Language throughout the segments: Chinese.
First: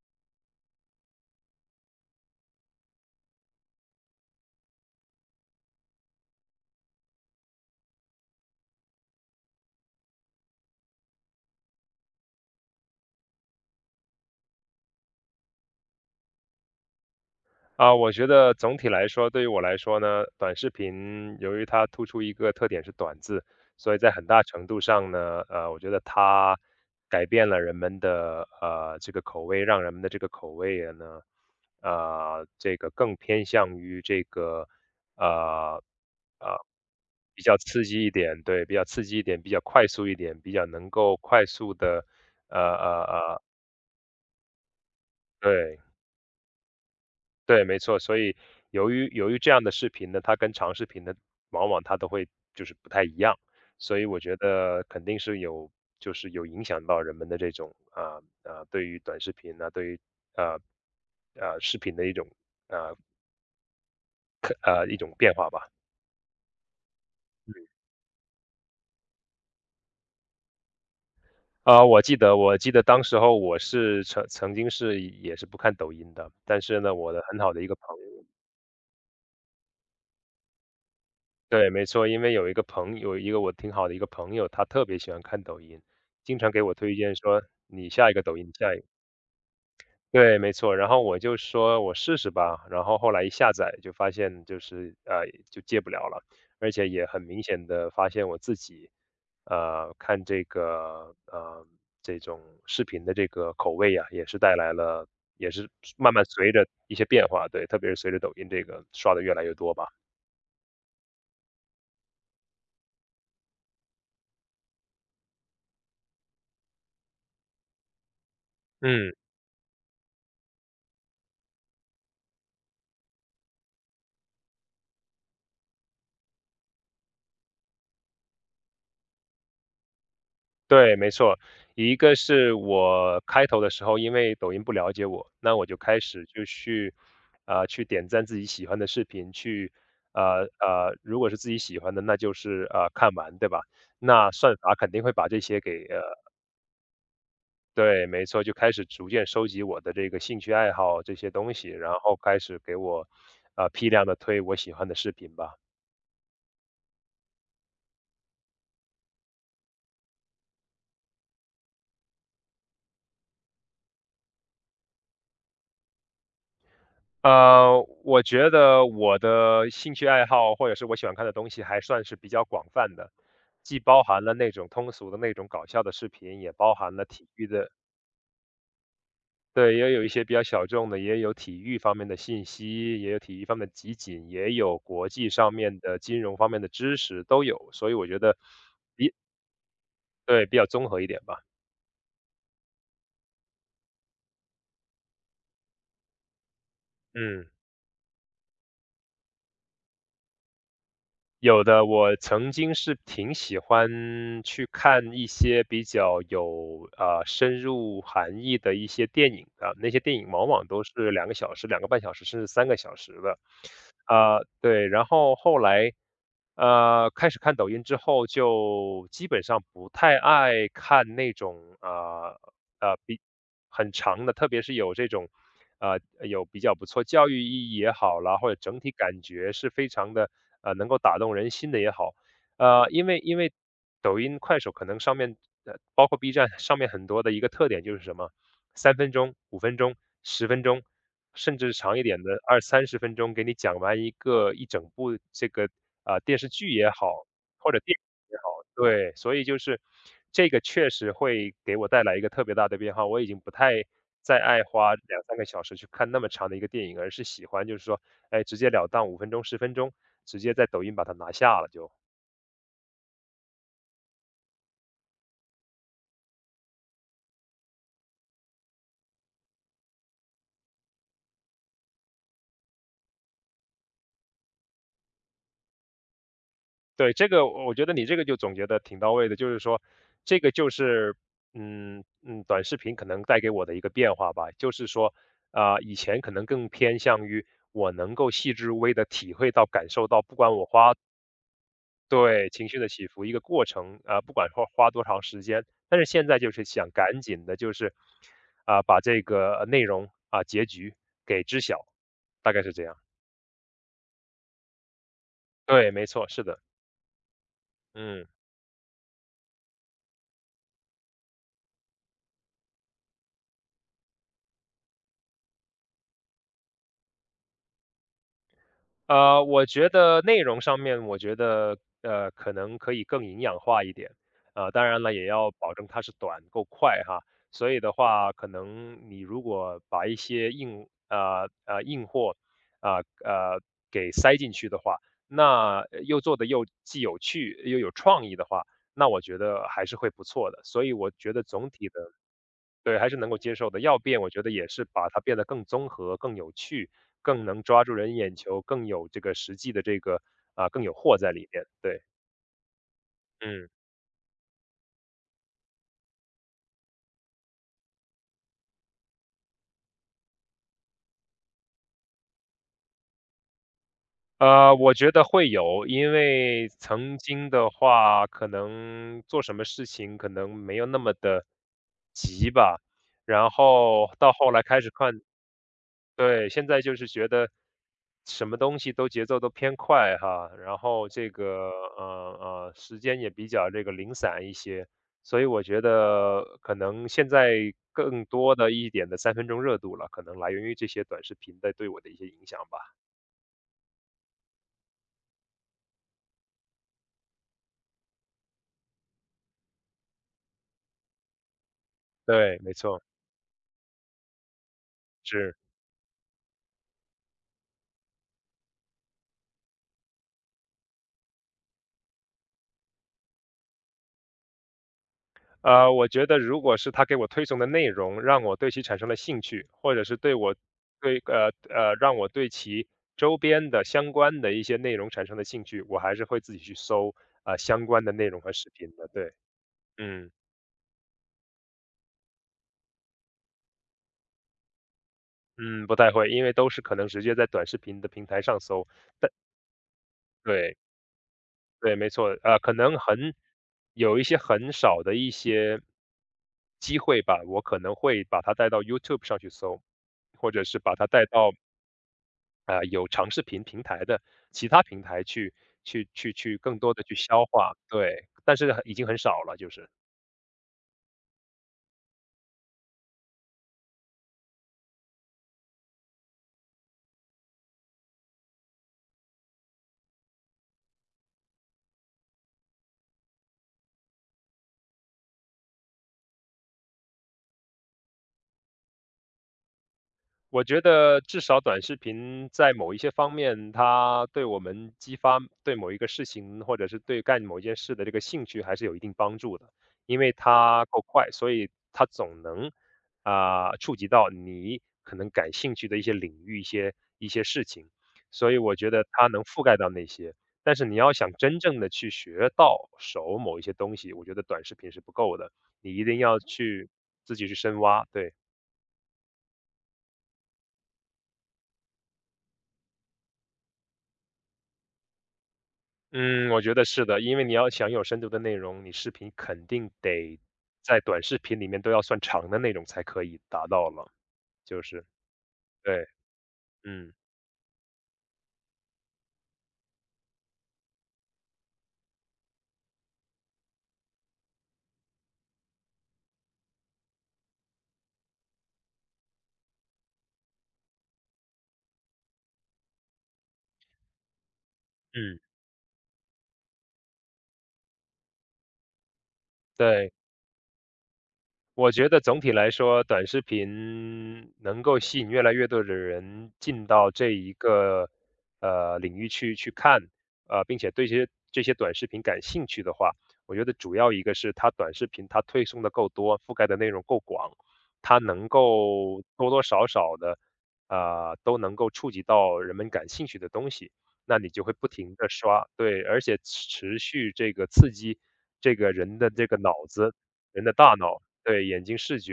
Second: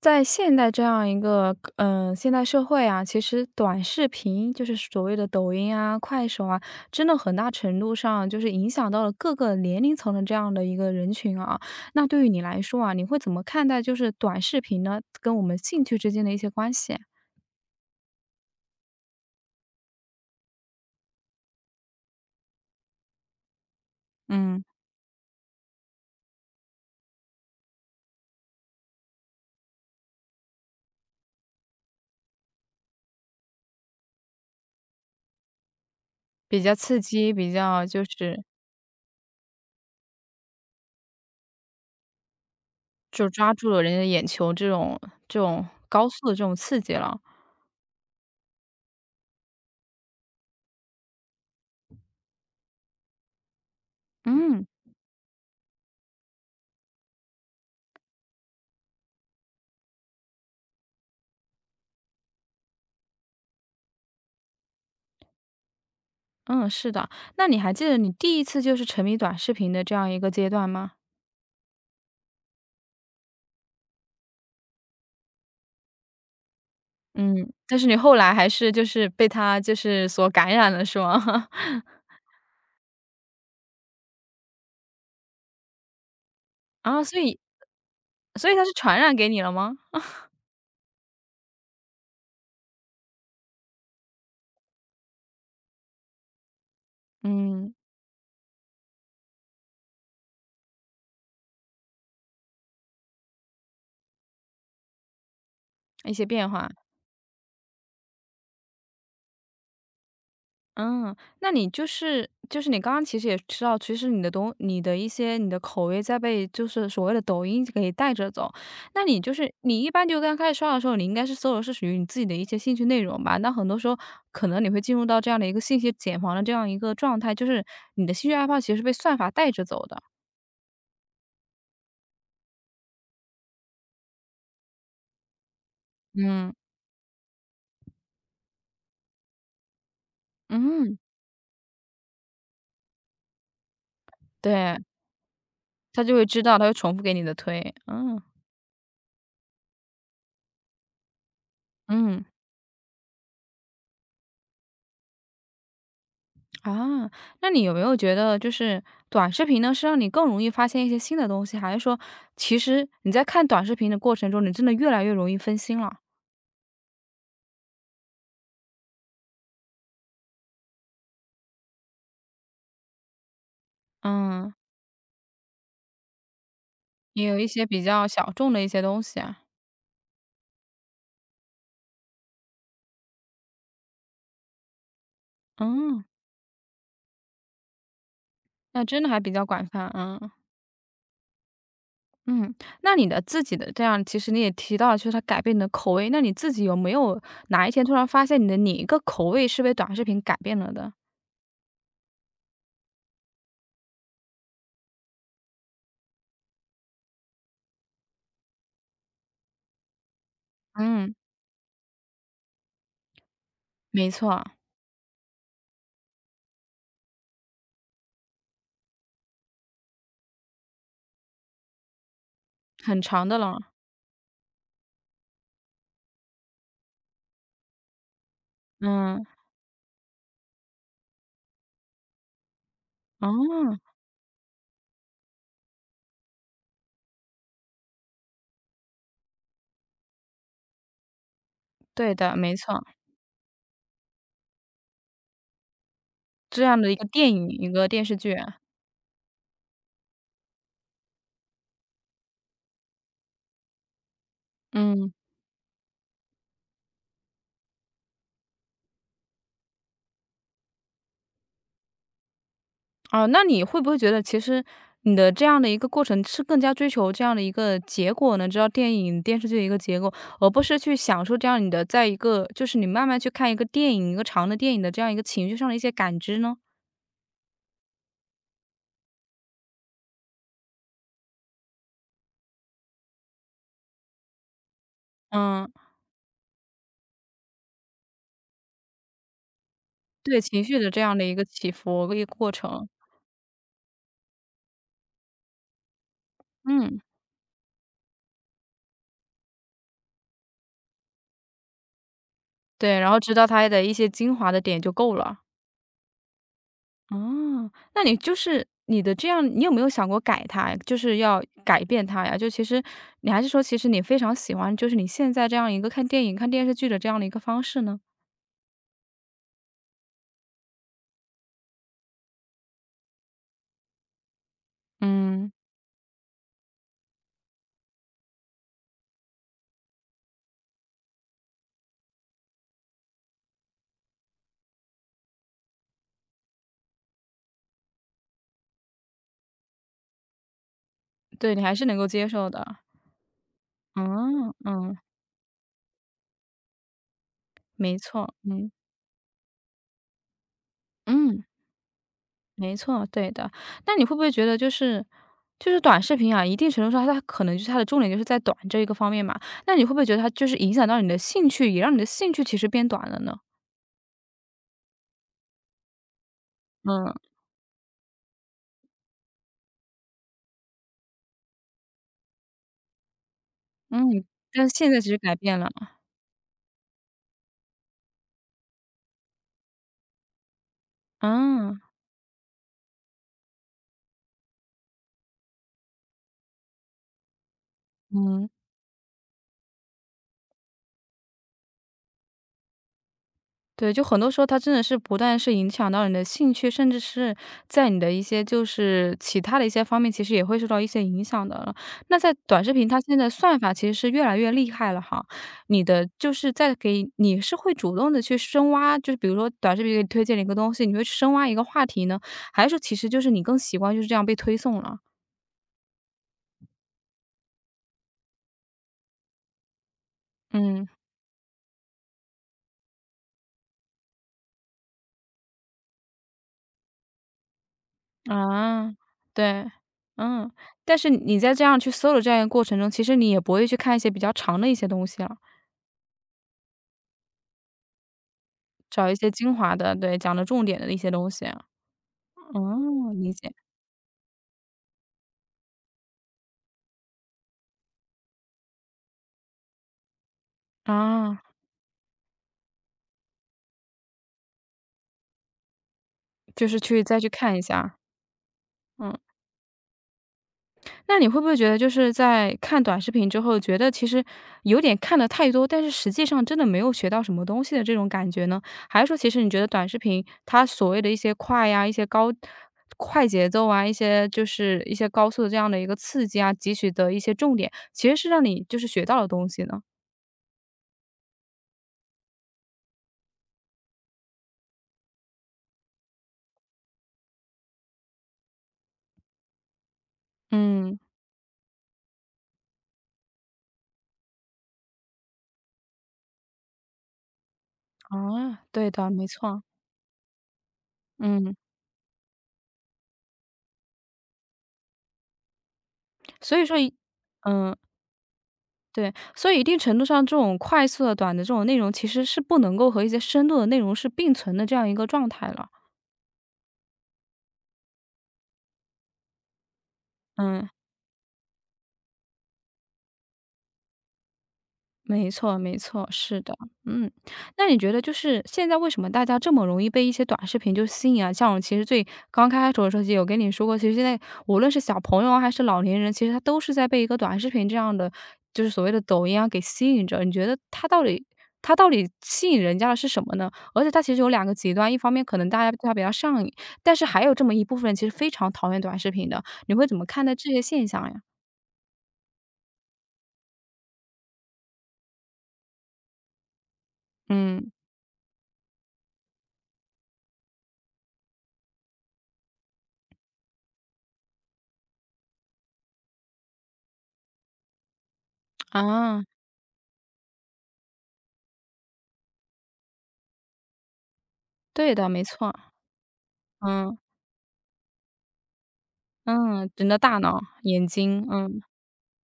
在现代这样一个现代社会啊，其实短视频就是所谓的抖音啊、快手啊，真的很大程度上就是影响到了各个年龄层的这样的一个人群啊。那对于你来说啊，你会怎么看待就是短视频呢跟我们兴趣之间的一些关系？我觉得总体来说，对于我来说呢，短视频由于它突出一个特点是短字，所以在很大嗯，程度上呢，我觉得它改变了人们的这个口味，让人们的这个口味呢，这个更偏向于这个呃呃比较刺激，比比较较刺就激一点，是对，比较刺激一点，比较快速一点，比较能够快速的呃呃就呃，抓住了人的眼球这种对，高速的这种刺激了。对，没错。所以由于这样的视频呢，它跟长视频的往往它都会就是不太一样，所以我觉嗯得肯定是有就是有影响到人们的这种对于短视频呢、对于啊视频的一种呃一种变化吧。嗯，是的。那你还记得你第一次就是沉迷短视频的这样一个阶段吗？我记得当时候我是曾经是也是不看抖音的，但是呢，我的嗯，很好的一个但是你朋后友。来还是就是被他就是所感染了是吗？对，没错，因为有一个我挺好的一个朋友，他特别喜欢看抖音，经常给我推啊，荐所以说你下一个抖音，他是下一个，传染给你了吗？对，没错。然后我就说我试试吧，然后后来一下载就发现就是就戒不了了，而且也很明显嗯，的发现我自己看这个这种视频的这个口味呀、也是带来了，也是一慢些慢变随着化。一些变化，对，特别是随着抖音这个刷的越来越多吧。嗯，那你就是你刚刚其实也知道，其实你的一些你的口味在被就是所谓的抖音给带着走。那嗯。你就是你一般就刚开始刷的时候，你应该是搜的是属于你自己的一些兴趣内容吧？那很多时候可能你会进入到这样的一个信息茧房的这样一个状态，就是你的兴趣爱好其实是被算法带着走的。对，没错。一个是我开头的时候，因为抖音不了解我，那我就开始就嗯去，去点赞自己喜欢的视频，去，嗯。如果是自己喜欢的，那就是看完，对吧？那算法对，肯定会把这些给他就会知道，他会重复给你的推，对，嗯。没错，就开始逐渐收集我的这个兴趣爱好这些东西，然后嗯。开始给我，批量的推我喜欢的视频吧。啊，那你有没有觉得就是短视频呢，是让你更容易发现一些新的东西，还是说其实你在看短视频的过程中，你真的越来越容易分心了？我觉得我的兴趣爱好或者是我喜欢看的东西还算是比较广泛的，既包含了那嗯，种通俗的那种搞笑的视频，也包含了也体有一育些的，比较小众的一些东西啊，对，也有一些比较小众的，也有体育方面的信息，也有体育方面的集锦，也有国际上面的嗯，金融方面的知识，都有，所以我觉得那真的还比较广泛，嗯，对比较综合一点吧。嗯。那你的自己的这样其实你也提到了，就是它改变你的口味，那你自己有没有嗯。哪一天突然发现你的哪一个口味是被短视频改变了的？有的，我曾经是挺喜欢去看一些比较有深入含义的一些电影的，那些电影往往都是嗯，2个小时、2个半小时，甚至三个小时的。没错。对，然后后来，开始看抖音之后，就基本上不太爱看那种呃很比长的了，很长的，特别是有这种呃有比较不错教育意义也好啦，或者整体感嗯，觉是非常的能够打动人心的也好，因为哦，抖音、快手可能上面包括 B 站上面很多的一个特点就是什么三分钟、五分钟、十分钟，甚至长一对点的的，没二错，三十分钟，给你讲完一个一整部这个，电视这剧样也的一个好，电影、一或者个电电视影剧，也好，对，所以就是这个确实会给我带来一个特别大的变化，我已经不太再爱花嗯，两三个小时去看那么长的一个电影，而是喜欢就是说，哎，直截了当五分钟、十分钟，直接在抖音把它拿下了就。哦，那你会不会觉得其实你的这样的一个过程是更加追求这样的一个结果呢？知道电影、电视剧的一个结果，而不是去享受这样你的在一个就是你慢慢去看一个电影、一个长的电影的这样一个情绪上的一些感知呢？对，这个我觉得你这个就总结的挺到位的，就是说，这个就是，短视频可能带给我的一个变化吧，就是说，嗯，以前可能更偏向于我能够细致入微的体会到、感受到，不对管情我绪的花这样的一个起伏、一个对过情绪程，的起伏一个过程，不管花多长时间，但是现在就是想嗯，赶紧的，就是把这个内容结局给知晓，大概是这样。对，然后知道它的一些精华的点就够了。对，没错，是的，哦，那你嗯。你的这样你有没有想过改它呀？就是要改变它呀？就其实你还是说其实你非常喜欢就是你现在这样一个看电影、看电视剧的这样的一个方式呢？我觉得内容上面，我觉得可能可以更营养化一点，当然了，也嗯，要保证它是短够快哈。所以的话，可能你如果把一些硬硬货啊呃，呃给塞进去的话，那又做的又既有趣又有创意的话，那我觉得还是会不错的。所以我觉得对，你总还是体能够的接受的。对，还是能够接受的。要变，我觉得嗯，也是嗯，把它变得更综合、更有趣、更能抓住没人错，眼球、嗯，更有这个实际的这个更有货在嗯，里面。对，没错，对的。嗯，那你会不会觉得就是短视频啊，一定程度上它可能就是它的重点就是在短这一个方面嘛，那你会不会觉得它就是影响到你的兴趣，也让你的兴趣其实变短了呢？我觉得会有，因为嗯。曾经的话，可能做什么事情可能没有那么的急吧，然后嗯，到后来但是开现始在其实看，改变了。对，现在就是觉得什么东西都节奏都偏快哈，然后这个啊，时间也比较这个零散一些，所以我觉得可能现在更嗯，多的一点的三分钟热度了，可能来源于这些短视频的对我的一些影响吧。对，就很多时候它真的是不断是影响到你的兴趣，甚至是在你的一些就是其他的一些方面，其实也会受到一些影响的了。那在对，短视没频，它错，现在算法其实是越来越厉害了哈。是。你的就是在给你是会主动的去深挖，就是比如说短视频给你推荐了一个东西，你会去深挖一个话题呢？还是说其实就是你更习惯就是这样被推送了？我觉得如果是他给我推送的内容，让我对其产生了兴趣，或者是对我嗯。对让我对其周边的相关的一些内容产生了兴趣，我还是会自己去搜相关的内容和视啊，频的。对，对，嗯嗯，但是你在这样去搜的这样一个过程中，其实你也不会去看一些比较长的一些东西了，嗯，不太会，因为都是可能直接在短视频的平台上搜。找一些但精华的，对，讲的重对点的一些东西啊。对，没错，可能哦，理很解，有一些很少的一些机会吧，我可能会把它带到 YouTube 上去搜，或者是把它带啊，到有长视频平台的其他平台去去就更是多去的去再去消看一化，下，对，但是很已经嗯。很少了，就是。那你会不会觉得就是在看短视频之后，觉得其实有点看的太多，但是实际上真的没有学到什么东西的这种感觉呢？还是说其实你觉得短视频它所谓的一些快呀、一些高快节奏啊、一些一些高速的这样的一个刺激啊，汲取的一些重点，其实是让你就是学到了东西呢？我觉得至少短视频在某一些方面，它对我们激发对某一个事情，或者是对干某一件事的这个兴趣，还是有一定帮助的。因为它嗯，够快，所以它总能触及到你可能感兴趣的一些领域、一些事情，所以啊，我对觉得的，没它能错，覆盖到那些。但是你要想嗯，真正的去学到手某一些东西，我觉得短视频是不够的，你一定要所以说去一自己去嗯。深挖。对。对，所以一定程度上，这种快速的、短的这种内容，其实是不能够和一些深度的内容是并存的这样一个状态了。嗯，我觉得是的，因为你要想有深度的内容，你视频肯定得嗯。在短视频里面都要算长的内容才可以达到了，就是没错，没错，对，是的，嗯。嗯那你觉得就是现在为什么大家这么容易被一些短视频就吸引啊？像我其实最刚开始的时候也有跟你说过，其实现在无论是小朋友啊还是老年人，其实他都是在被一个短视频这样的，就是所谓的抖音啊给吸引着。你觉得他到底他到底吸引人家的是什么呢？而且它其实有两个极端，一方面可嗯，能大家对它比较上瘾，但是还有这么一部分人其实非常讨厌短视频的，你会怎么对。看待这些现象呀？我觉得总体来说，短视频能够吸引越来越多的人进到这一嗯，个领域去看，并且对这些短视频感兴趣的话，我觉得主要一个是它短视频它推送的够多，覆盖的内容够广，它能够啊，多多少少的都能够触及到人们感兴趣的东西，那你就会不对的，停没的错，刷，对，而且嗯。持续这个刺激这个人的这个嗯，脑人的子，大脑、人的眼大脑。睛，嗯，对，眼睛视觉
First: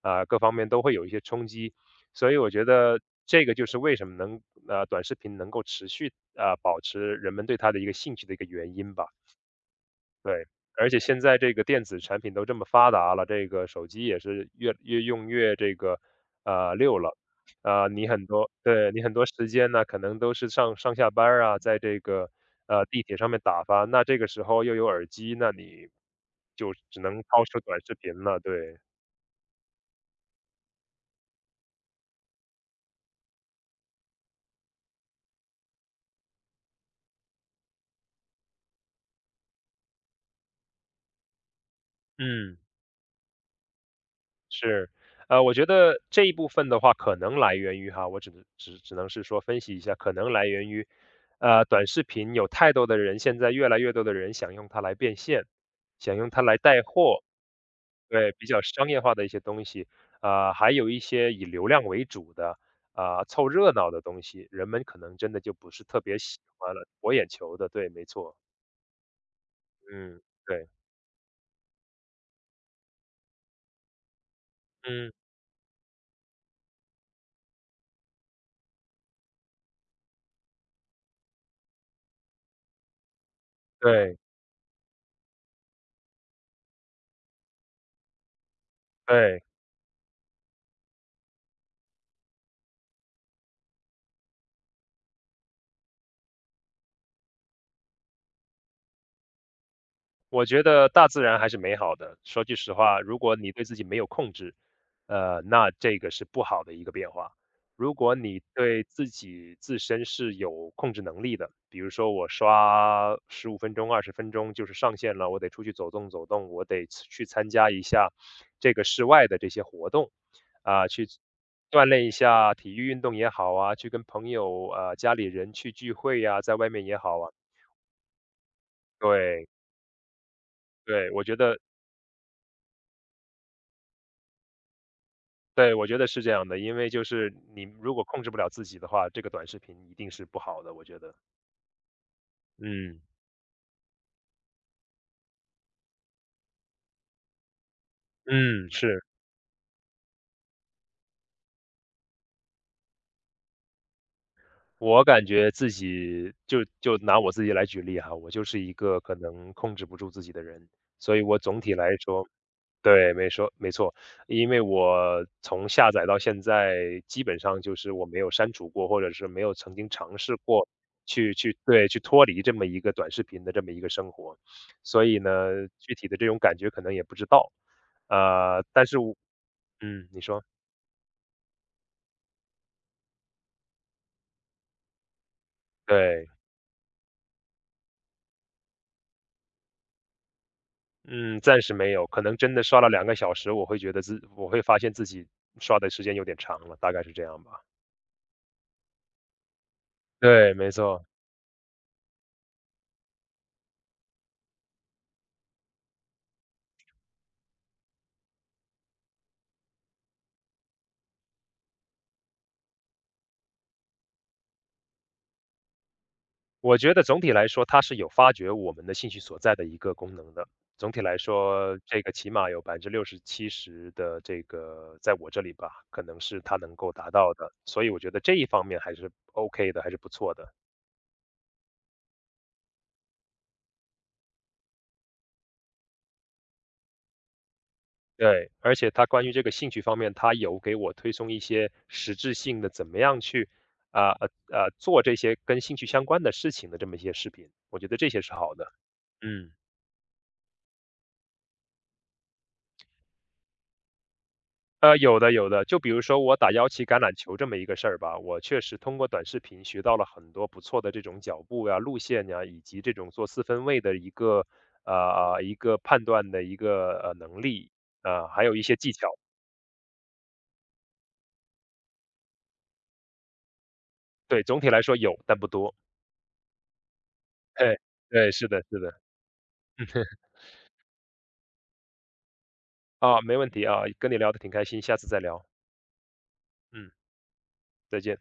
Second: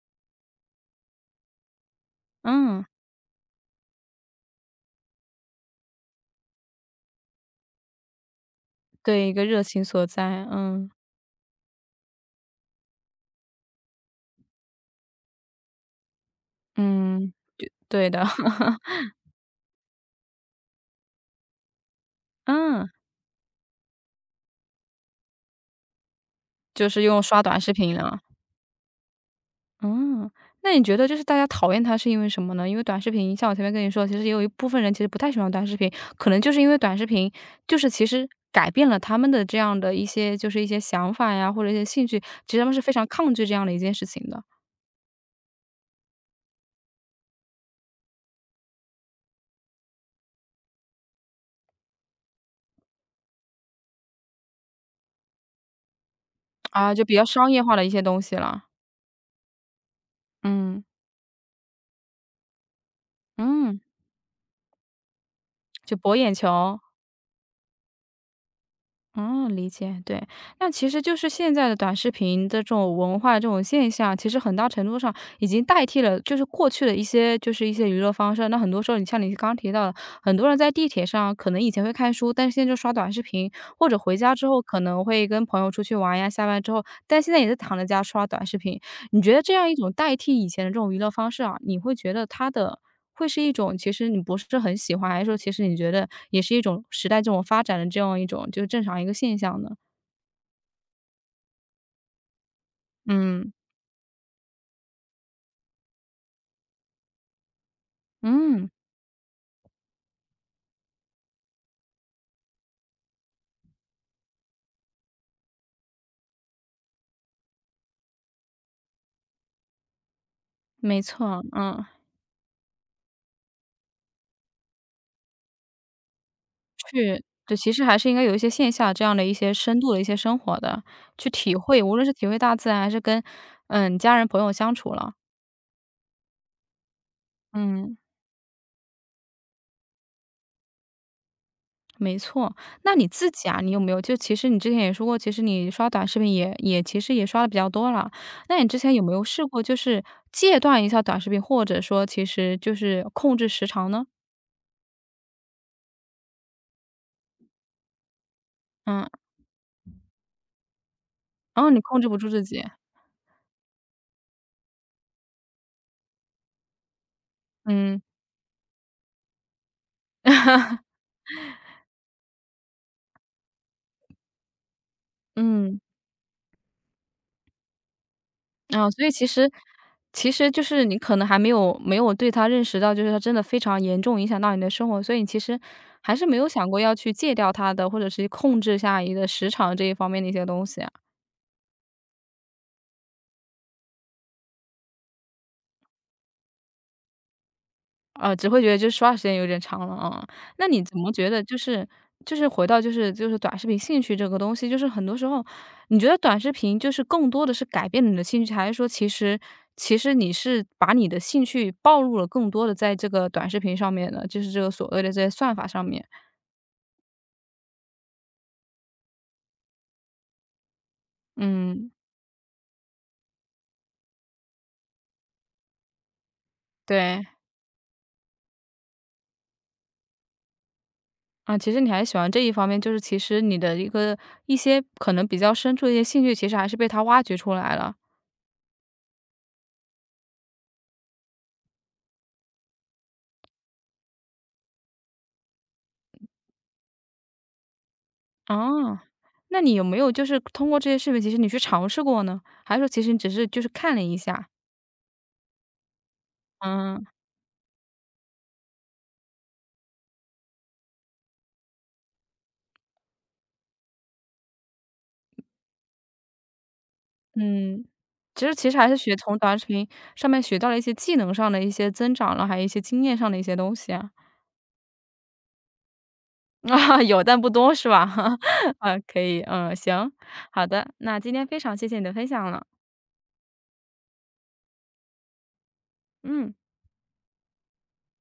各方面都会有一些冲击。所以我觉嗯，得这个就是为什么能短视频能够持续，保持人们对它的一个兴趣的一个原因吧，对，一个热情所在，对。而嗯，且现在这个电子产品都这么发达了，这个手机也是越用越这个，溜了。嗯，你对的，很多 对，你很多时间呢，可能都是上下班儿啊，在这个，嗯，地铁上面打发，那这个时候又有耳机，那你就就只是能用刷掏出短视短频视了，频了，对。嗯。那你觉得就是大家讨厌它是因为什么呢？因为短视频像我前面跟你说，其实也有一部分人其实不太喜欢短视频，可能就是因为短视频其实改变了他们的这样的一些一些想法呀，或者一些兴趣，其嗯，实他们是非常抗拒这样的一件事情的。是，我觉得这一部分的话，可能来源于哈，我只能是说分析一下，可能来源于，短视频有太多的人，现在越来越多的人想用它来变现，想用它来带啊，就比货，较商业化的一些东对，西比较了，商业化的一些东西，啊，还嗯，有一些以流量为主的，啊、凑热嗯，闹的东西，人们可能真的就不是就特博别眼喜球。欢了，博眼球的，对，没错，哦，理解，嗯，对。对，那其实就是现在的短视频的这种文化这种现象，其实很大程度嗯，上已经代替了就是过去的一些一些娱乐方式。那很多时候，你像你刚提到的，很多人在地铁上可能以前会看书，但是现在就刷短视频，或者回对，家之后可能会跟朋友出去玩呀，下班之后，但现在也是躺在家刷短视频。你觉得对。这样一种代替以前的这种娱乐方式啊，你会觉得它的会是一种其实你不是很喜欢，还是说其实你觉得也是一种时代这种发展的这样一种就是正常一个现象呢？我觉得大自然还是美好的。说句实话，如果嗯。你对自己没有控制，那这个是不好的一个变化。如果你嗯，对自己自身是有控制能力的，比如说我刷15分钟、20分钟就是上限了，我得出去走动走动，我得去参加一下这个室外的这些活动，啊、没去错，嗯。锻炼一下体育运动也好啊，去跟朋友、家里人去聚会呀、在外面也好啊，对，其实还是应该有一些线下这样的一对些深度的一些生活的，对，我去觉体得会，无论是体会大自然还是跟，嗯，家人朋友相处了，对，我觉得是这样的，因为就是你如嗯。果控制不了自己的话，这个短视频一定是不好的，我觉得。没错，那嗯，你自己啊，你有没有就其实你之前也说过，其实你刷短视频也其实也刷的比较多了。那你嗯，之前是。有没有试过就是戒断一下短视频，或者说其实就是控制时长呢？我感觉自己就拿我自己来举例哈，我就是一个嗯，可能控制不住自己的人，所以我总然后体你来控制不住说自己，对，没错，因为我从下载到现在，基本上就是嗯 我没有删除过，或者是没有曾经尝试过 去对，去脱离这么一个短视频的这么一个生活，所以呢，嗯，具体的这种感觉可能也不知道，但啊，是所以我。其实嗯，你说，就是你可能还没有没有对他认识到，就是他真的非常严重影响到你的生活，所以你其实还是对。没有想过要去戒掉他的，或者是控制下你的时长这一方面的一些东西。嗯，暂时没有，可能真的刷了2个小时，我会觉得我会发现自己刷的时间有点长了，大概是这样吧。啊，只会觉得就是刷时间有点长了，啊。对，那没你怎错，么觉得就是回到就是短视频兴趣这个东西，就是很多时候，你觉得短视频就是更多的是改变你的兴趣，还是说其实你是把你的兴趣暴露了更多的在这个短视频上面呢？就是这个所谓的这些算法上面。我觉得总体来说，它是有发掘我们的兴趣所在的一个功能的。总体来说，嗯，这个起码有60%-70%的这个在我这里吧，可能是它能够达对，到的，所以我觉得这一方面还是 OK 的，还是不错的。啊，其实你还喜欢这一方面，就是其实你的一些可能比较深处的一些兴趣，其实还是被他挖掘出来了。对，而且他关于这个兴趣方面，他有给我推送一些实质性的怎么样去啊呃做这些跟兴趣相关的事情的这么一些视频，我觉得这些是好的。哦，嗯，那你有没有就是通过这些视频，其实你去尝试过呢？还是说其实你只是就是看了一下？有的有的，就比如说我打腰旗橄嗯，榄球这么一个事儿吧，我确实通过短视频学到了很多不错的这种脚步呀、路线呀，以及这种做四分卫的啊一个判断的一个能力，嗯，还其实有一其实些还技是巧。学从短视频上面学到了一些技能上的一些增长了，还有一些经验上的一些东西啊。对，总体来说有，但不多。啊，有但不多嘿，是吧？对，是的，是啊，的。可以，嗯，嗯。行，好的，那今天非常谢谢你的分享了，啊，没问题啊，跟你聊得挺开心，下次再聊。嗯。嗯，再见。